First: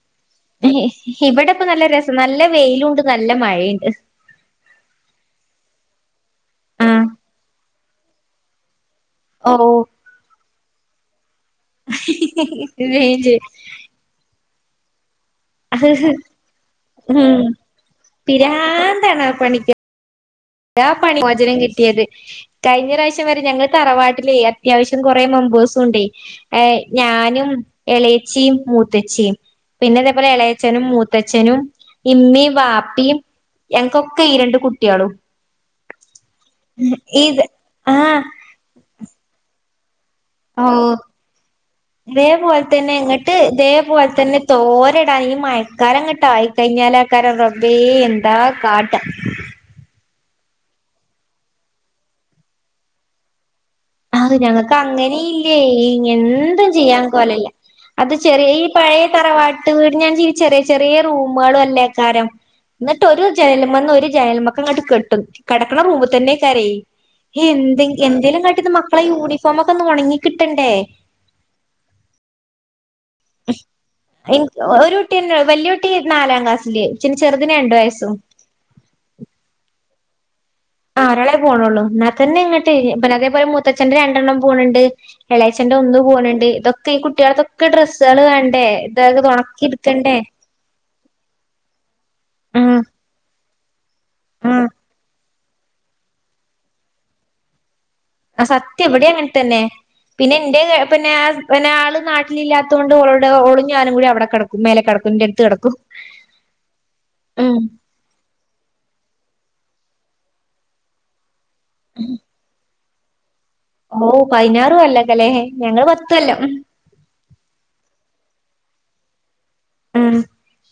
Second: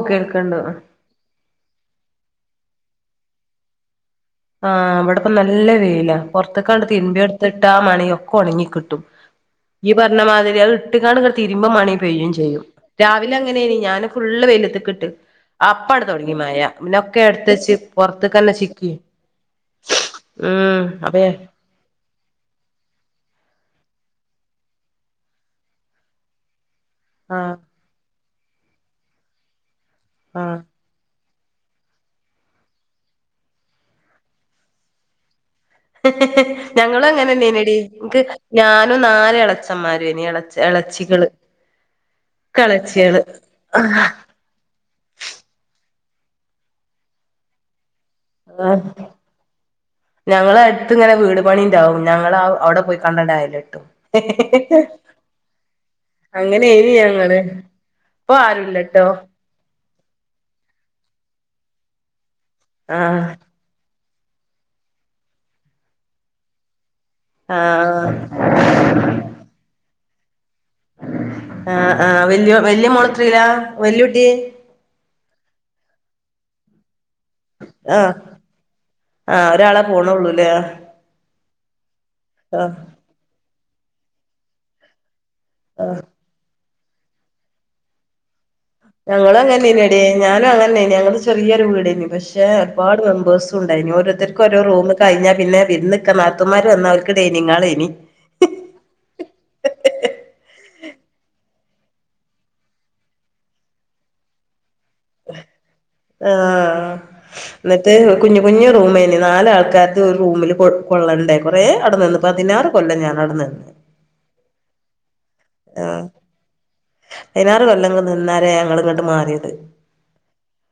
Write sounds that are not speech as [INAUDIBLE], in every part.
ഓ കേൾക്കണ്ട് ഇവിടെപ്പ നല്ല രസം നല്ല വെയിലുണ്ട് നല്ല മഴയുണ്ട് ആഹ് ഇവിടെപ്പ നല്ല വെയില പുറത്തക്കണ്ട് ആഹ് തിരുമ്പിയെ എടുത്തിട്ട മണിയ ഒക്കെ ഒണങ്ങി കിട്ടും ഓ ഈ പറഞ്ഞ മാതിരി അഹ് ഇട്ട കാണ്ട് ഇങ്ങ തിരുമ്പ മാണി പെയ്യും ചെയ്യും രാവിലെ അങ്ങനെ ഞാന ഫുള്ള് വെയ്ലത്ത്‌ ക് ട്ട് അപ്പണ്ട് തൊടങ്ങി മഴ പിന്നൊക്കെ എടുത് വച്ച് പുറത്തക്കന്നെ ചിക്കി വേറെ പണിക്ക ഉം അപ്പ ഞാൻ കിട്ടിയത് കഴിഞ്ഞ പ്രാവശ്യം വരെ ഞങ്ങളെ തറവാട്ടില് അത്യാവശ്യം കൊറെ മെമ്പേഴ്സും ഉണ്ടേ ഞാനും ആഹ് എളയച്ചിയും മൂത്തച്ചിയും പിന്നെ ഇതേ പോലെ ആഹ് എളയച്ചനു മു ത്തച്ഛനും ഇമ്മയും ബാപ്പിയും ഞങ്ങക്കൊക്കെ ഈരണ്ട് കുട്ട്യാളും ഞങ്ങളും അങ്ങനെ ഇത് നേ നടി ആഹ് ഞാനും നാല് എളച്ചന്മാരും ഇനി എളച്ച ഓഹ് ഇതേ ഇൻക്ക് പോലെ തന്നെ എളച്ചിയേള് ഇങ്ങട്ട് ഇതേ പോലെ തന്നെ തോരടാ ഈ മയക്കാലംങ്ങിട്ട ആയിക്കഴിഞ്ഞാലക്കാരം റബേ ആഹ് ഞങ്ങളട്ത്ത് ഇങ്ങനെ വീട് പണി ഉണ്ടാവും ഞങ്ങള് അവിടെ പോയി കാണ്ട അവടെ പൊയ്ക്കണ്ട അയിൽ കേട്ട് അഹ് ഞങ്ങക്ക് അങ്ങനെ ഇല്ലേ എന്തും അങ്ങനെനി ചെയ്യാൻ ഞങ്ങള് കൊലല്ല അത് ഇപ്പൊ ചെറിയ ഈ പഴയ ആരുല്ലട്ടോ തറവാ നാട്ട വീട് ഞാൻ ജീവിച്ച ചെറിയ ചെറിയ റൂമുകള അല്ലേക്കാരം എന്നിട്ട് ഒരു ആഹ് ജലമ ഒരു ജയലമ ങ്ങട്ട് കെട്ടും കെടക്കണ റൂമിൽ തന്നേയ് കാരം ആഹ് എന്തെങ്കലും കാട്ടി മ യൂണിഫോമക്കെ ഒന്ന് ഒണങ്ങിക്കിട്ടണ്ടേ ആഹ് ആഹ് വല് വല്യ മൊളത്രല വല്യ കുട്ടി ഒരു കുട്ടി വല്ല്യ കുട്ടി നാലാം ക്ലാസ്സില് ചെ ചെറുതിന് രണ്ടു വയസ്സും ആഹ് ആഹ് ഒരാളെ പോണള്ളൂല്ലേ ആഹ് ഒരാളെ പോണള്ളൂ എന്നാൽ തന്നെ ഇങ്ങട്ട് പിന്നെ അതേപോലെ മുത്തച്ഛന്റെ രണ്ടെണ്ണം പോണണ്ട് എളേച്ചന്റെ ഒന്ന് പോണണ്ട് ഇതൊക്കെ ഈ കുട്ടികൾക്കെ ഞങ്ങളും അങ്ങനെടി എടുക്കണ്ടേ. ഞാനും അങ്ങനെനി ഞങ്ങള് ചെറിയരു വീടനി പക്ഷെ ഷേ ഉം ഒരുപാട് മെമ്പേർസ് ഉണ്ടായിരുന്നു ഓരോത്തർ ഒരോ ഉം റൂം കഴിഞ്ഞാ പിന്നെ വിരുന്ന് ക്ക നാത്തൂൻ മാര് വന്ന അവർക്ക് ഡനിങ്ങാൾ എനി അഹ് സത്യ ഇവിടെയാ അങ്ങനെ തന്നെ പിന്നെ എന്റെ പിന്നെ പിന്നെ ആള് നാട്ടിലല്ലാത്തൊണ്ട്ടെ ഒലും ഓളും ഞ്ഞാനും കൂടി അവിടെ കടക്കും മേലെ കടക്കും കുന്റെ അടുത്ത് കിടക്കും ഉം അ കുഞ്ഞു കുഞ്ഞു റൂമ തന് നാല് ആൾക്കാർക്ക് ഒരു റൂമിൽ കൊ കൊള്ളണ്ടേ കുറേ അവി നിന്ന് പതിനാറ് കൊല്ലം ഞാനവിടെ നിന്ന് ഓഹ് പതിനാറ കൊല്ലക്ക ല്ലേ ഞങ്ങള് പത്തൊല്ലാം പയ്നാറ് കൊല്ലങ്ങ് നിന്നാരെ ഞങ്ങള് ഇങ്ങ്ട്ട് മാറിയത്. ഉം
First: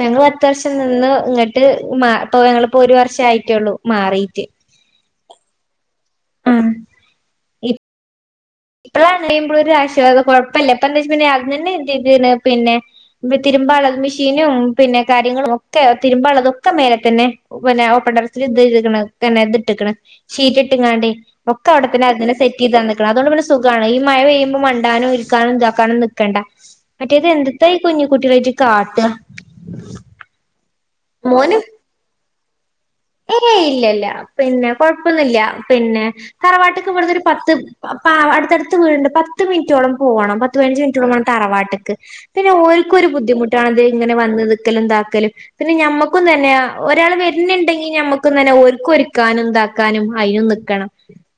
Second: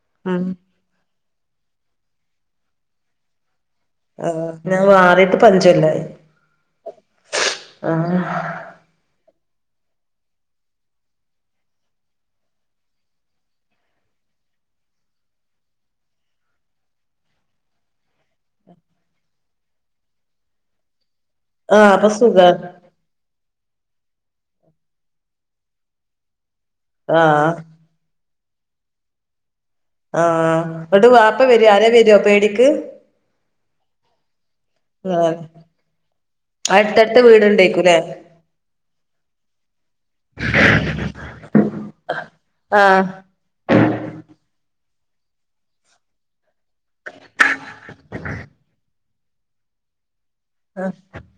ഞങ്ങള് ഉം പത്ത് വർഷം നിന്ന് ഇങ്ങട്ട് മാ ഇപ്പോ ഞങ്ങളിപ്പോ ഒരു വർഷം ആയിട്ടേള്ളൂ. മാറിയിട്ട്. ആഹ് ഞാൻ മാറീട്ട് പ്പോ അഞ്ച് കൊല്ലായി. ഉം ആഹ് ഇപ്പഴാണങ്കിപ്പോരു ആശ്വാസ. കൊഴപ്പല്ല ഇപ്പന്തേച്ചാ പിന്നെ അർജന്റ് [UNINTELLIGIBLE] പിന്നെ ന്നെ തിരുമ്പാളത് മിഷീനും പിന്നെ കാര്യങ്ങളും ഒക്കെ തിരുമ്പാള്ളതൊക്കെ മേലതന്നെ പിന്നെ ഓപ്പൺ ടെറസില് ഇതീത്ക്ക്‌ണ് പിന്നെ ഇത് ഇട്ട്ക്ക്‌ണ് ഷീറ്റ് ഇട്ടിങ്ങാണ്ടേ. ഒക്കെ ആഹ് അവടതന്നെ അപ്പൊ അതിനെ സുഖ സെറ്റീതത്. ക്ക്‌ണ്. അതോണ്ട് പിന്നെ സുഖാണ്. ഈ മഴ പെയ്യുമ്പോ മണ്ടാനും ഇരിക്കാനും ഇതാക്കാനും നിക്കണ്ട. മറ്റേത് ആഹ് എന്ത്‌ത്താ കുഞ്ഞി കുട്ടിയേളേയ്ട്ട് കാട്ട ആഹ്, ഇന്ന്ട്ട് വാപ്പ മോന് വരോ ആരേ വരോ പേടിക്ക്? ഏയ് ഇല്ലല്ല പിന്നെ ആഹ് കൊഴപ്പൊന്നില്ല. പിന്നെ തറവാട്ട്ക്ക് അടുത്തടുത്ത് ഇവ്ട്ന്നൊരു പത്ത് വീടുണ്ടേക്കൂല്ലേ പ്പാ അടുത്തട്ത്ത് വീട്ണ്ട് പത്ത് മിനിറ്റോളം പോവണം. പത്ത് പതിനഞ്ച് മിൻറ്റോളം വാണം തറവാട്ട്ക്ക്. പിന്നെ ആഹ് ഓൽക്കൊരു ബുദ്ധിമു ട്ടാണ്. ഇത് ഇങ്ങനെ വന്ന് നിക്കലും താക്കലും. പിന്നെ ഞമ്മക്കും തന്നെ ഒരാള് വര്ണ്ണ്ടെങ്കില് ഇനി ഞമ്മക്കും തന്നെ ഓൽക്കൊരുക്കാനും ഇതാക്കാനും അയ്നും നി ക്കണം.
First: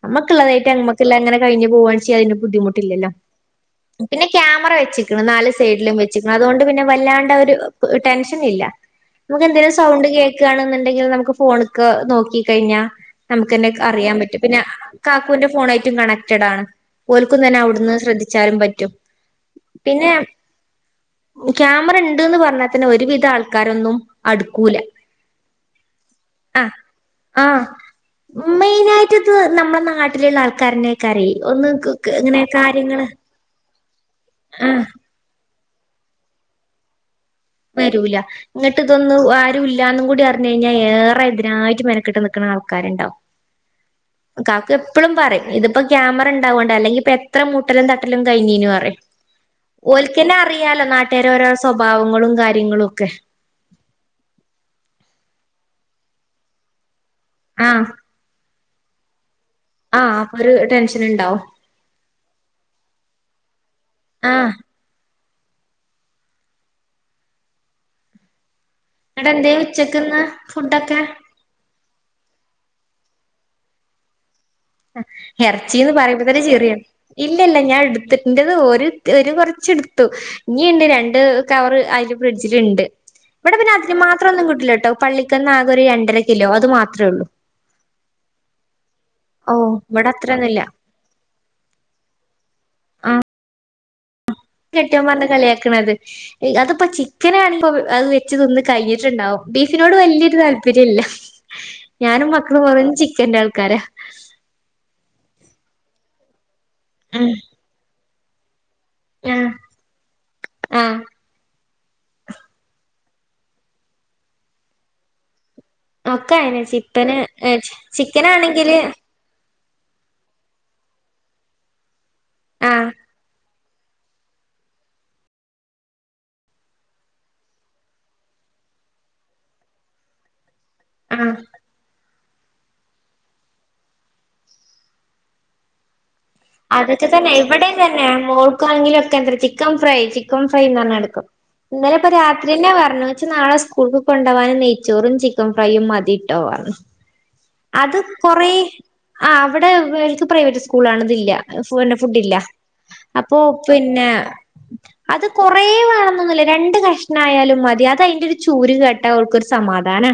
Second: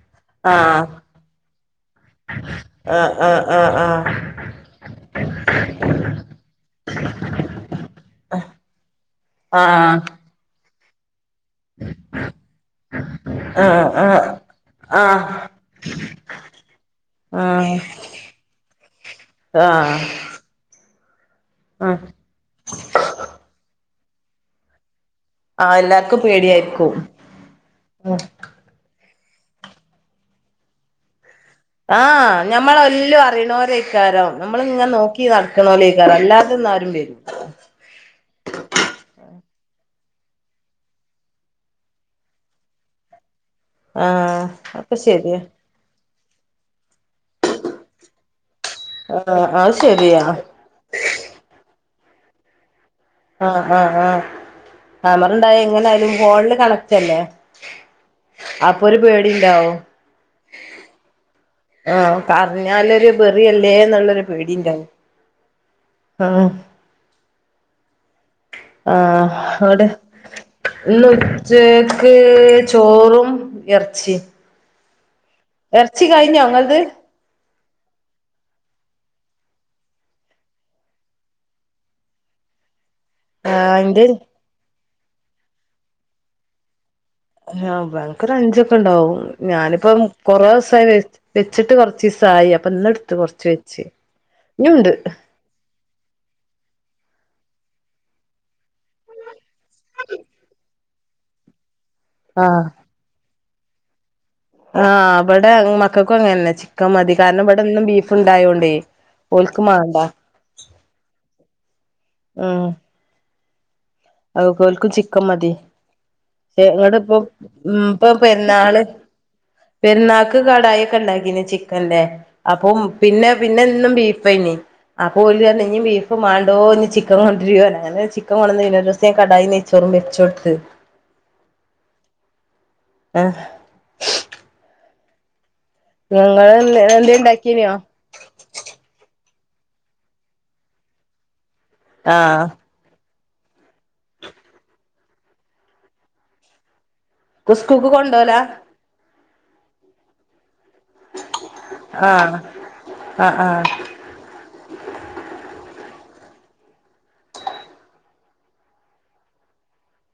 ഞമ്മക്ക്‌ള്ളതായിട്ട് ആഹ് ഞമ്മക്കെല്ലാംങ്ങനെ കഴിഞ്ഞു പോവാൺച്ച അതിന്റെ ബുദ്ധിമുട്ടില്ലല്ലോ? ആഹ് ആഹ് ആഹ് പിന്നെ ക്യാമറ വെച്ച്ക്കണ് നാല് സൈഡിലും വെച്ച്ക്ക്‌ണ്. അതോണ്ട് പിന്നെ വല്ലാണ്ട ആ ഒരു ടെൻഷന്ല്ല. നമുക്കെന്തേലും ഒര് ആഹ് സൗണ്ട് കേക്കാണ്ന്നുണ്ടെങ്കിലും നമുക്ക് ഫോണ്ക്ക്‌ നോക്കി കഴിഞ്ഞ നമുക്കന്നെ ആഹ് അറിയാ ആഹ് പറ്റും. പിന്നെ ആഹ് കാക്കൂന്റെ ആഹ് ഫോണായിട്ടും കണക്റ്റഡാണ്. ഓൽക്കും തന്നെ ആഹ് അവ്ട്ന്ന് ശ്രദ്ധിച്ചാലും പറ്റും. ആഹ് പിന്നെ ക്യാമറ ആഹ് ഇണ്ട്ന്ന് പറഞ്ഞാ തന്നെ ഒരുവിധ ആൾക്കാരൊന്നും അടുക്കൂല. ആ എല്ലാർക്കും ആഹ് പേടിയായിരിക്കും ഉം മറ്റത് നമ്മളെ നാട്ടില്ള്ള ആൾക്കാരന്നെ ക്കാരേ ഒന്ന് ആഹ് ഇങ്ങനെ കാര്യങ്ങള് ഞമ്മളെല്ലും അറീണോരേക്കാരം ആഹ് നമ്മളിങ്ങ നോക്കി ക്കി നടക്കണോലേക്കാരം അല്ലാതെന്നും ആരും വരൂ വരൂല ഇന്നട്ട് ഇതൊന്നു ആരും ഇല്ലാന്നും കൂടി അർഞ്ഞയ്ഞ്ഞാ ഏറെ ഇതിനായിട്ട് മെനക്കെട്ട് നിക്ക്‌ണ ആൾക്കാര്ണ്ടാവും. ആഹ് കാക്കു ഒക്കെ എപ്പളും ശരിയാ പറീം ഇ പ്പൊ ക്യാമറ ഇണ്ടാവോണ്ട അല്ലെങ്കിപ്പോ എത്ര മൂട്ടലും തട്ടലും കയ്ഞ്ഞീഞ്ഞുറയും. ആഹ് അത് ശരിയാ ഓൽക്കന്നെ അറി യാലോ നാട്ടേരേ ഓരോരോ സ്വഭാവങ്ങളും കാര്യങ്ങളും ഒക്കെ. ആഹ് ആഹ് ആഹ് ക്യാമറണ്ടായ എങ്ങനായാലും ഫോണില് കണക്റ്റല്ലേ? ആഹ് അപ്പൊരു പേടിണ്ടാവും. ആഹ് അപ്പൊരു ടെൻഷന്ണ്ടാവും ആഹ് പറഞ്ഞാലൊരു ബെറിയല്ലേന്നുള്ളൊരു ആഹ് പേടീണ്ടാവും. ആഹ് ഇങ്ങട്ട് ആഹ് എന്തേ അവടെ ഉച്ചക്ക്ന്ന് ഫുഡൊക്കെ ഇന്നു ച്ചേക്ക് ചോറും എറച്ചീ എർച്ചീന്ന് പറയുമ്പോതന്നെ ഇങ്ങളത് ചിറിയാണ്. ഇല്ലല്ല ഞാൻ എടുത്ത് എന്റെത് ഒരു ഒരു കൊറച്ച്ട്ത്തു. ഇഞ്ഞീണ്ട് രണ്ട് കവറ് അയ്ല് ഫ്രിഡ്ജില്ണ്ട്. ഇവിട പിന്നെ ആഹ് അതിന് ഇന്റെ മാത്രം ഒന്നും കിട്ടില്ലട്ടോ പള്ളിക്കന്ന് ആകെ ഒരു രണ്ടര കിലോ അത് മാത്രേള്ളൂ. ആഹ് ബാ ഞങ്ങക്കൊരു അഞ്ചൊക്കെണ്ടാവും. ഓ ഞാനിപ്പം ഇവിടെ അത്രയൊന്നുമില്ല കൊറോസായി വെ വെച്ചിട്ട് കൊറച്ചീസായി അപ്പൊ ആ ഇന്ന്ട്ത്ത് കൊറച്ച് വെച്ച്. ഇഞ്ഞുണ്ട് കെട്ടിയോൻ പറഞ്ഞ് കളിയാക്ക്‌ണത്. ഈ അതിപ്പോ ചിക്കനാണ്പ്പോ അത് വെച്ച് തിന്ന് കയിഞ്ഞ്ട്ട്ണ്ടാാവും. ബീഫിനോട് വല്ല്യോരു താല്പര്യംല്ല. ഞാനും മക്കളും ആഹ് വെറും ചിക്കന്റെ ആൾക്കാരാ. ആഹ് ഇവടെ മക്കൾക്കും അങ്ങനന്നെ ചിക്കൻ മതി. ഉം കാരണം ഇവടെന്നും ബീഫ് ഇണ്ടായോണ്ടേ. ആ ഒല്ക്ക് മാണ്ടാ ആ ഉം ഓല്ക്ക്‌ ചിക്കൻ മതി ഒക്കെ അയിന് ങ്ങടെ ചിക്കന് ഇപ്പൊ ഉ ഇപ്പ ചിക്കനാണെങ്കില് പെരുന്നാള് പെരുന്നാക്ക് കടായി ഒക്കെ ഉണ്ടാക്കീന് ചിക്കൻന്റെ ആ അപ്പം പിന്നെ പിന്നെ എന്നും ബീഫ്‌യെനി അപ്പൊ ഒരു ത ഇനി ബീഫ് മണ്ടോ ഇനി ചിക്കൻ കൊണ്ടിരിയോ അങ്ങനെ ചിക്കൻ കൊടത് കടയ്യ് നെയ്ച്ചോറും വെച്ചുടുത്ത് ഉം ആഹ് ഞങ്ങള് അതൊക്കെ തന്നെ ഇവിടെ തന്നെ മോൾക്കണെങ്കിലും ഒക്കെ എന്ത ചിക്കൻ ഫ്രൈ ചിക്കൻ ഫ്രൈ എന്ന് പറഞ്ഞാട്ടെ എടുക്കും ഇന്നല ഇപ്പൊ ആഹ് രാത്രിന്നെ പറഞ്ഞു ഇമ്മച്ചിയെ നാളെ സ്കൂൾക്ക് കൊണ്ടപ പോവാന് നെയ്ച്ചോറും ചിക്കൻ ഫ്രൈയും മതി ഇട്ടോ സ്കൂൾക്ക് അത് കൊറ കൊണ്ടോലാ ആ അവിടെ ഇവർക് പ്രൈവറ്റ് സ്ക് സ്കൂൾണതില്ല പി ഫുഡ് ഇല്ല ആഹ് ആഹ് അപ്പൊ ആഹ് പിന്നെ അത് കൊറേ വേണന്നൊന്നുമില്ല രണ്ട് കഷ്ണം ആയാലും മതി അത് അതിന്റെ ഒരു ചൂര് കേട്ടാ അവൾക്കൊരു സമാധാനാ.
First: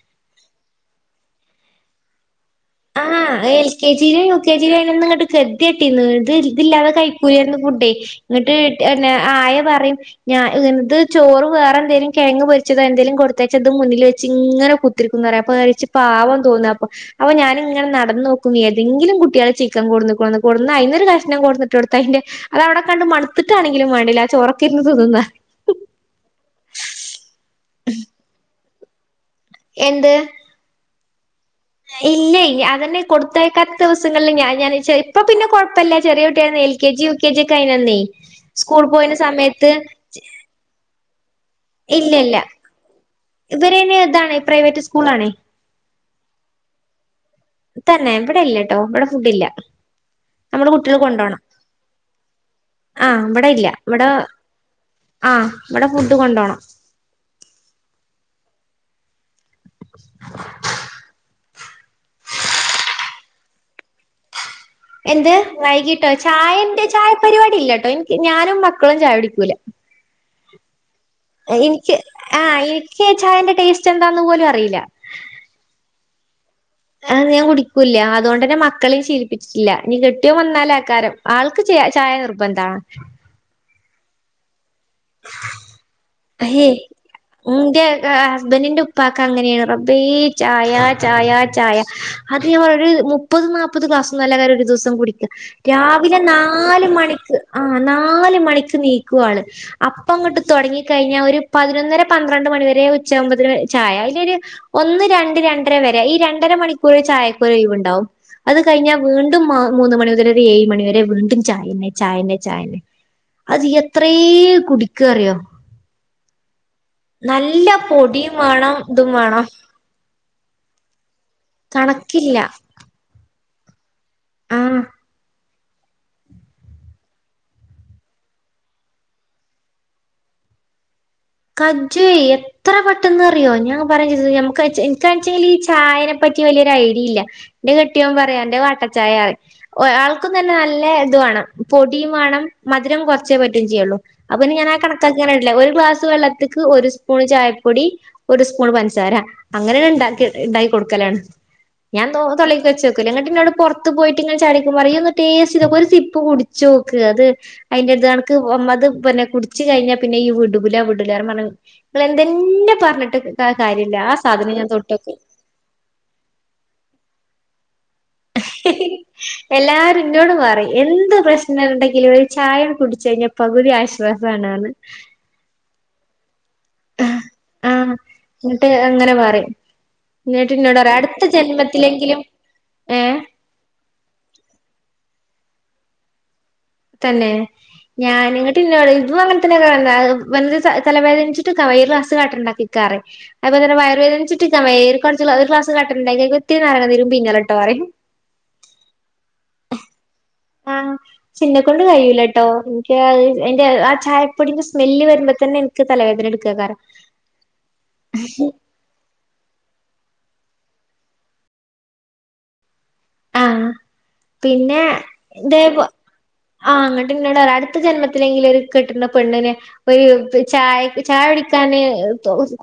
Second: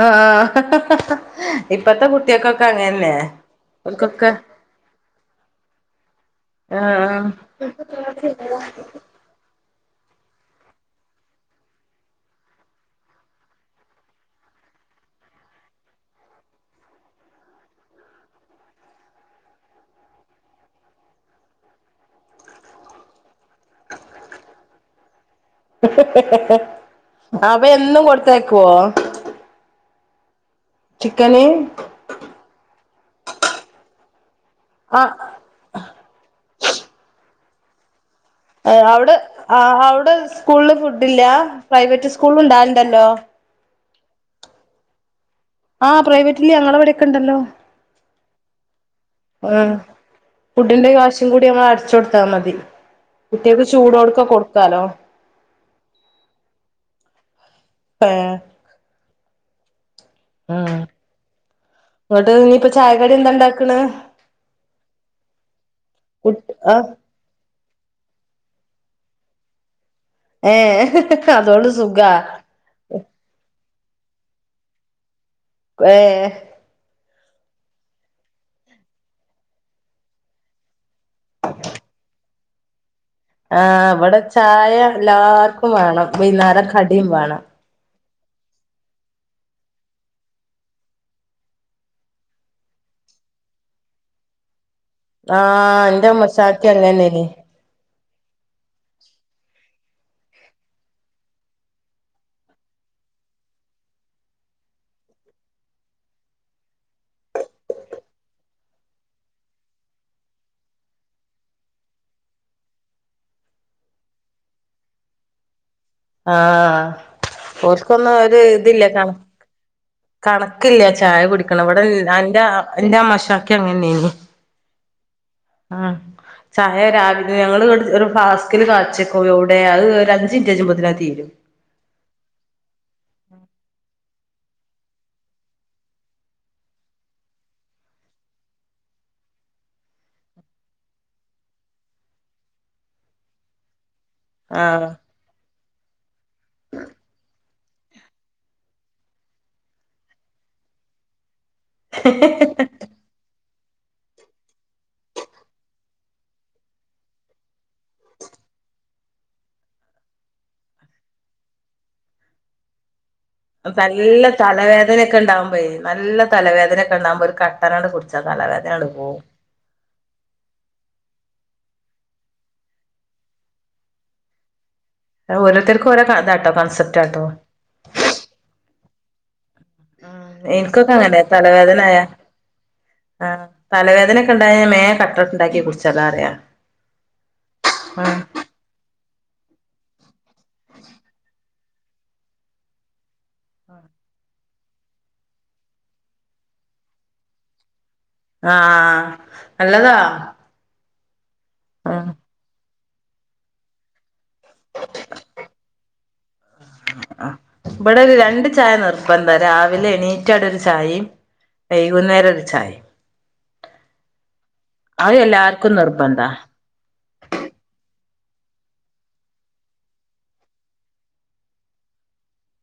ആഹ് ആഹ് ഇപ്പത്തെ കു ട്ടികക്കൊക്കെ അങ്ങ് ആഹ് എൽ കെ ജിയിലും യു കെ ജിയിലും അയിനൊന്നിക്കാട്ട് [UNINTELLIGIBLE] ഇ തില്ലാതെ ആഹ് കൈക്കൂലേർനു ഫുഡ് ഇന്നിട്ട് പിന്നെ ആയ പറയും ഞാൻ ഇങ്ങനത് ചോറ് വേറെ എന്തേലും കെഴങ്ങ് പൊരിച്ചതോ എന്തേങ്കിലും കൊടുത്തയച്ചതും മുന്നിൽ വെച്ച് ഇങ്ങനെ കു ത്തിരിക്കും പറയും [UNINTELLIGIBLE] പാവം തോന്നും അപ്പോ അപ്പ ഞാനും അങ്ങനെ നടന്ന് നോക്കും ഏതെങ്കിലും കുട്ടികള് ചിക്കൻ കൊണ്ടന്നുക്ക‌ണോന്ന് അതിനൊരു കഷ്ണം കൊണ്ടന്നിട്ട് കൊടുത്താ അതിന്റെ അത് അവിടെ കണ്ട് മടുത്തിട്ടാണെങ്കിലും വേണ്ടില്ല ആ ചോറക്കെ ഇരുന്ന് തിന്നുന്നാ. അവ എന്നും കൊടുത്തയക്കുവോ? എന്ത്? ചിക്കന് ഇല്ല അതന്നെ കൊടുത്തയക്കാത്ത ദിവസങ്ങളിൽ ഞാൻ ഞാനേച്ചാ ആഹ് ഇപ്പ പിന്നെ കൊഴ ല്ല്യ ചെറിയ കുട്ടിയാരുന്നു ന് L K G U K G ഒക്കെ അയിനന്നെ അവിടെ ആഹ് അവിടെ സ്കൂളിൽ ഫുഡില്ലാ പ്രൈവറ്റ് സ്കൂളില് ഇണ്ടാവലുണ്ടല്ലോ? ഇവരയിന് ഇതാണ് പ്രൈവറ്റ് സ്കൂൾ ആണ്. ആഹ് പ്രൈവറ്റില് ഞങ്ങളിവിടെയൊക്കെ ഇണ്ടല്ലോ? തന്നെ ഇവിടെ ഇല്ല കേട്ടോ ഇവിടെ ഫുഡ് ഇല്ല. നമ്മുടെ ഫുഡിന്റെ കുട്ടികൾ കാശും കൊണ്ടോണം കൂടി ഞമ്മള് അടച്ചു കൊടുത്താൽ മതി ആഹ് ഇവിടെ കുട്ടികൾക്ക് ഇല്ല ഇവിടെ ചൂടോടുക്ക കൊടുക്കാലോ. ആഹ് ഇവിടെ ഫുഡ് കൊണ്ടോണം. ഏഹ് ഉം എന്നിട്ട് ഇനിയിപ്പ ചായക്കടി എന്താണ്ടാക്കണ്? എന്ത് വൈകിട്ടോ ആ ചായന്റെ ചായ പരിപാടി ഇല്ലാട്ടോ എനിക്ക് ഞാനും മക്കളും ചായ കുടിക്കൂല. ഏഹ് അതോണ്ട് സുഖാ. [UNINTELLIGIBLE] ചായേന്റെ ടേസ്റ്റ് എന്താന്ന് പോലും അറിയില്ല. ഏഹ് ആഹ് ഞാൻ കുടിക്കൂല്ല്യാ അതുകൊണ്ട് തന്നെ മക്കളെയും ശീലിപ്പിച്ചിട്ടില്ല ഇനി കെട്ടിയോൻ വന്നാലെ ആക്കാരം ആൾക്ക് ച ചായ നിർബന്ധമാണ്. ആഹ് ഇവിടെ ചായ എല്ലാവർക്കും വേണം വൈന്നേരം കടിയും വേണം. ആഹ് ഹസ്ബന്റിന്റെ ഉപ്പാക്ക് അങ്ങനെയാണ് റബ്ബേ ചായ ചായ ചായ അത് ഒരു മു മുപ്പത് നാല്പ്പത് ഗ്ലാസ്സൊന്നല്ല കാര്യം ഒരു ദിവസം കുടിക്കുക ആ എന്റെ രാവിലെ ഉമ്മച്ചാക്ക് നാല് അങ്ങനെനി മണിക്ക് ആഹ് നല് മണിക്ക് ണീക്കും ആള്. അപ്പ അങ്ങോട്ട് തുടങ്ങികഴിഞ്ഞാ ഒരു പതിനൊന്നര പന്ത്രണ്ട് മണിവരെ ഉച്ചയാകുമ്പത്തേന് ചായ അതിനൊരു ഒന്ന് രണ്ട് രണ്ടര വരെ ഈ രണ്ടര മണിക്കൂർ ചായക്കൊരു ഒഴിവ് ഉണ്ടാവും. അത് കഴിഞ്ഞാൽ വീണ്ടും മാ മൂന്ന് മണി മുതല് ഏഴ് മണിവരെ വീണ്ടും ചായന്നെ ചായന്നെ ചായന്നെ. അത് എത്രേ കുടിക്കാറിയോ? ആഹ് നല്ല ഓർക്കൊന്നും പൊടിയും ഒരു വേണം ഇതില്ലേ ഇതും കണ വേണം കണക്കില്ല ചായ കുടിക്കണം ഇവിടെ കണക്കില്ല എന്റെ എന്റെ അമ്മഷാക്കെ അങ്ങനേനി. ആഹ് ആഹ് ചായ രാവിലെ ഞങ്ങള് ഒരു ഫ്ളാസ്കിൽ കാച്ചിക്കും എവുടെ അത് ഒരു അഞ്ചിനിറ്റ് കയ്യുമ്പത്തേ തീരും. [UNINTELLIGIBLE] എത്ര പെട്ടെന്ന് അറിയോ ഞാ പറഞ്ഞ ചെയ്തിക്ക് [UNINTELLIGIBLE] എനിക്കാച്ചേല് ഈ ചായനെ പറ്റി വലിയ ഒരു ഐഡിയ ഇല്ല. ന്റെ കെട്ടിയോൻ പറയും അന്റെ വാട്ടച്ചായാണ്. ഒ ആൾക്കും തന്നെ നല്ല ഇത് വേണം പൊടിയും വേണം മധുരം കുറച്ചേ പറ്റും ചെയ്യുള്ളൂ. അപ്പോ ഞാൻ ആ ആഹ് കണക്കാക്കിയങ്ങനെ ഇടലാ ഒരു ഗ്ലാസ് വെള്ളത്തിക്ക് ഒരു സ്പൂൺ ചായപ്പൊടി ഒരു സ്പൂൺ പൻസാര അങ്ങനെ ഇണ്ടാക്കി ഇണ്ടാക്കി കൊടുക്കലാണ് ഞാൻ തൊള്ളിക്ക് വെച്ച [UNINTELLIGIBLE] ഇങ്ങട്ടിന്നോട് പൊറത്ത് പോയിട്ട് ഇങ്ങന ചായുടിക്കുമ്പോ പറയും ഇയ്യൊന്ന് ടേസ്റ്റ് ചെയ്തോക്ക് ഒരു സിപ്പ് കുടിച്ചോക്ക് അത് അയ്ന്റെ ഇത് അണക്ക് അത് പിന്നെ കുടിച് കഴിഞ്ഞാ പിന്നെ ഈ വിടൂ ല്ലാരു പറഞ്ഞ എന്തെന്നെ പറഞ്ഞിട്ട് കാര്യല്ല ആ നല്ല സാധനം ഞാൻ തൊട്ടോക്കും തലവേദനൊക്കെ ഉണ്ടാപോയെ നല്ല തലവേദനയൊക്കെ ഉണ്ടാവകുമ്പോ ഒരു കട്ടനണ്ട് കുടിച്ചാ തലവേദനണ്ട് പോവും എല്ലാരും ഇന്നോട് പറിയും എന്ത് പ്രശ്നുണ്ടെങ്കിലും ഒരു ചായ കുടിച്ചു കഴിഞ്ഞാ പകുതി ആശ ശ്വാസണന്ന് ഓരോരുത്തർക്ക ഓരോതാട്ടോ കോൺസെപ്റ്റട്ടോ ആഹ് എന്നിട്ട് അങ്ങനെ പറിം ഉം എന്നിട്ട്ന്നോട് എനിക്കൊക്കെ പറയും അങ്ങനെ അടുത്ത ജന്മത്തിലെങ്കിലും ഏയ് തലവേദനൊക്കെ ഉണ്ടായാ മേ കട്ട ഉണ്ടാക്കി കുടിച്ചല്ലോ പറിയാം തന്നെ ഞാനിങ്ങ പിന്നെട് ഇതും അങ്ങനെ തന്നെ വ തലവേദനിച്ചിട്ട്ക്ക വയ്യ ഒരു ക്ലാസ്സ്‌ കട്ടൻണ്ടാക്കിക്കാ റി അത്പ തന്നെ വയർവേദനിച്ചിട്ടിക്ക വെയ് ഒരു ക്ലസ് കട്ടണ്ടെങ്ക ഉത്തിരി നരങ്ങ തീരും പിഞാലോട്ടോ അ ആഹ് നല്ലതാ ആഹ് ചെ എന്നേ ക്കൊണ്ട് ആഹ് കയൂല ട്ടോ നിക്ക് അയ്‌ന്റെ ആഹ് ചായ പ്പൊടിന്റെ സ്മെല്ല് വരുമ്പോ തന്നെ എനിക്ക് തലവേദന എട്ക്കെ കാരും അപ്പ എന്താ രാവിലെ എണീറ്റാട ഒരു ചായിം വൈകുന്നേരം ഒരു ചായിം ആഹ് പിന്നെ അയ് എല്ലാർക്കും ഇതേപോ നിർബന്ധ ആഹ് അങ്ങനട്ട്ന്നോട് പറിം അടുത്ത ജന്മത്തിലെങ്കില ഒരു കെട്ടുന്ന പെണ്ണിന് ഒരു ചായ ചായ കുടിക്കാന്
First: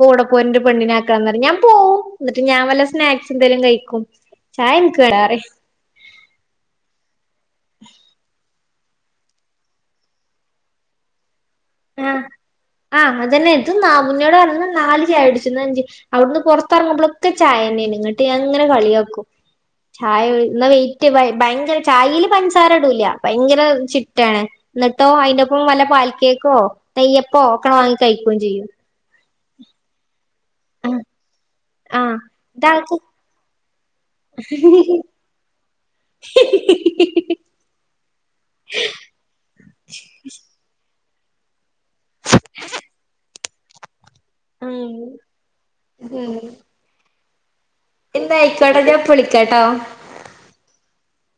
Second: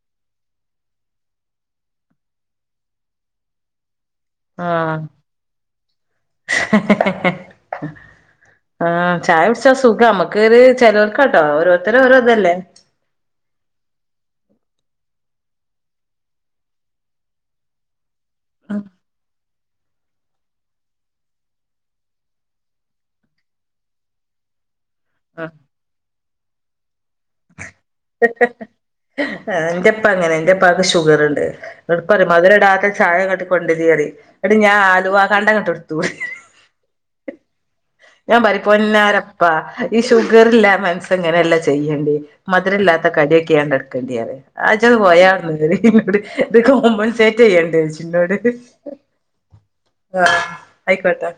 കൂടെ പോറ്നെ ഒരു പെണ്ണിനെ ആക്കണംന്ന് പറ ഞാൻ പോവും എന്നിട്ട് ഞാൻ വല്ല സ്നാക്സ് എന്തേലും കഴിക്കും ചായ് ആഹ് നിക്ക് വേണ്ടാ റിം ആഹ് ചായ കുടിച്ചാ സുഖം നമ്മക്ക് ഒരു ചിലോർക്കട്ടോ ഒരു ഒരോരുതര് ആഹ് ഇത് ല്ലേ ആഹ് അതന്നെ ത് ന മുന്നോട് പറഞ്ഞ നാല് ചായ് ടിച് ന്ന അജ് അവിടുന്ന് പൊറത്തിറങ്ങുമ്പളൊക്കെ ചായന്നെയന് അങ്ങട്ട് ഞാ ങ്ങനെ കളിയാക്കും ചായ ഇന്ന വെയിറ്റ് ഭയങ്കര ചായെൽ പൻസാര ഇടൂല ഭയങ്കര ചിട്ടാണ് എന്നിട്ടോ അയിന്റെപ്പം വല്ല പാൽക്കേക്കോ നെയ്യപ്പോ ഒക്കെ ണ്ട് വാങ്ങി കഴിക്കെ ചെയ്യും എന്റെപ്പ അങ്ങനെ എന്റെപ്പക്ക് ആഹ് ഷുഗറുണ്ട് ആഹ് എന്നിട്ട്പ്പ മധുര ഇടാത്ത ഇതാൾക്ക് ചായ ക കൊണ്ടിരി പറയും എന്നിട്ട് ഞാ ഉം ആലുവാ കണ്ടങ്ങോട്ടടുത്തു ഞാൻ പറി പ്പോന്നാരപ്പാ ഈ ഷുഗർല്ല മന അങ്ങനെയെല്ലാം ചെയ്യേണ്ട മധുരല്ലാത്ത കടിയൊക്ക ണ്ടാക്കേണ്ടി അറിം ആ ജ്ജ്ഒന്ന് പോയാട്ന്നറി ഉം എന്നോട് ഇത് കോമ്പൻസേറ്റ് ചെയ്യണ്ട ന്നോട് എന്തായിക്കോട്ടെ ഞാൻ ഇപ്പ വിളിക്കാട്ടോ ആഹ് ആയിക്കോട്ടാ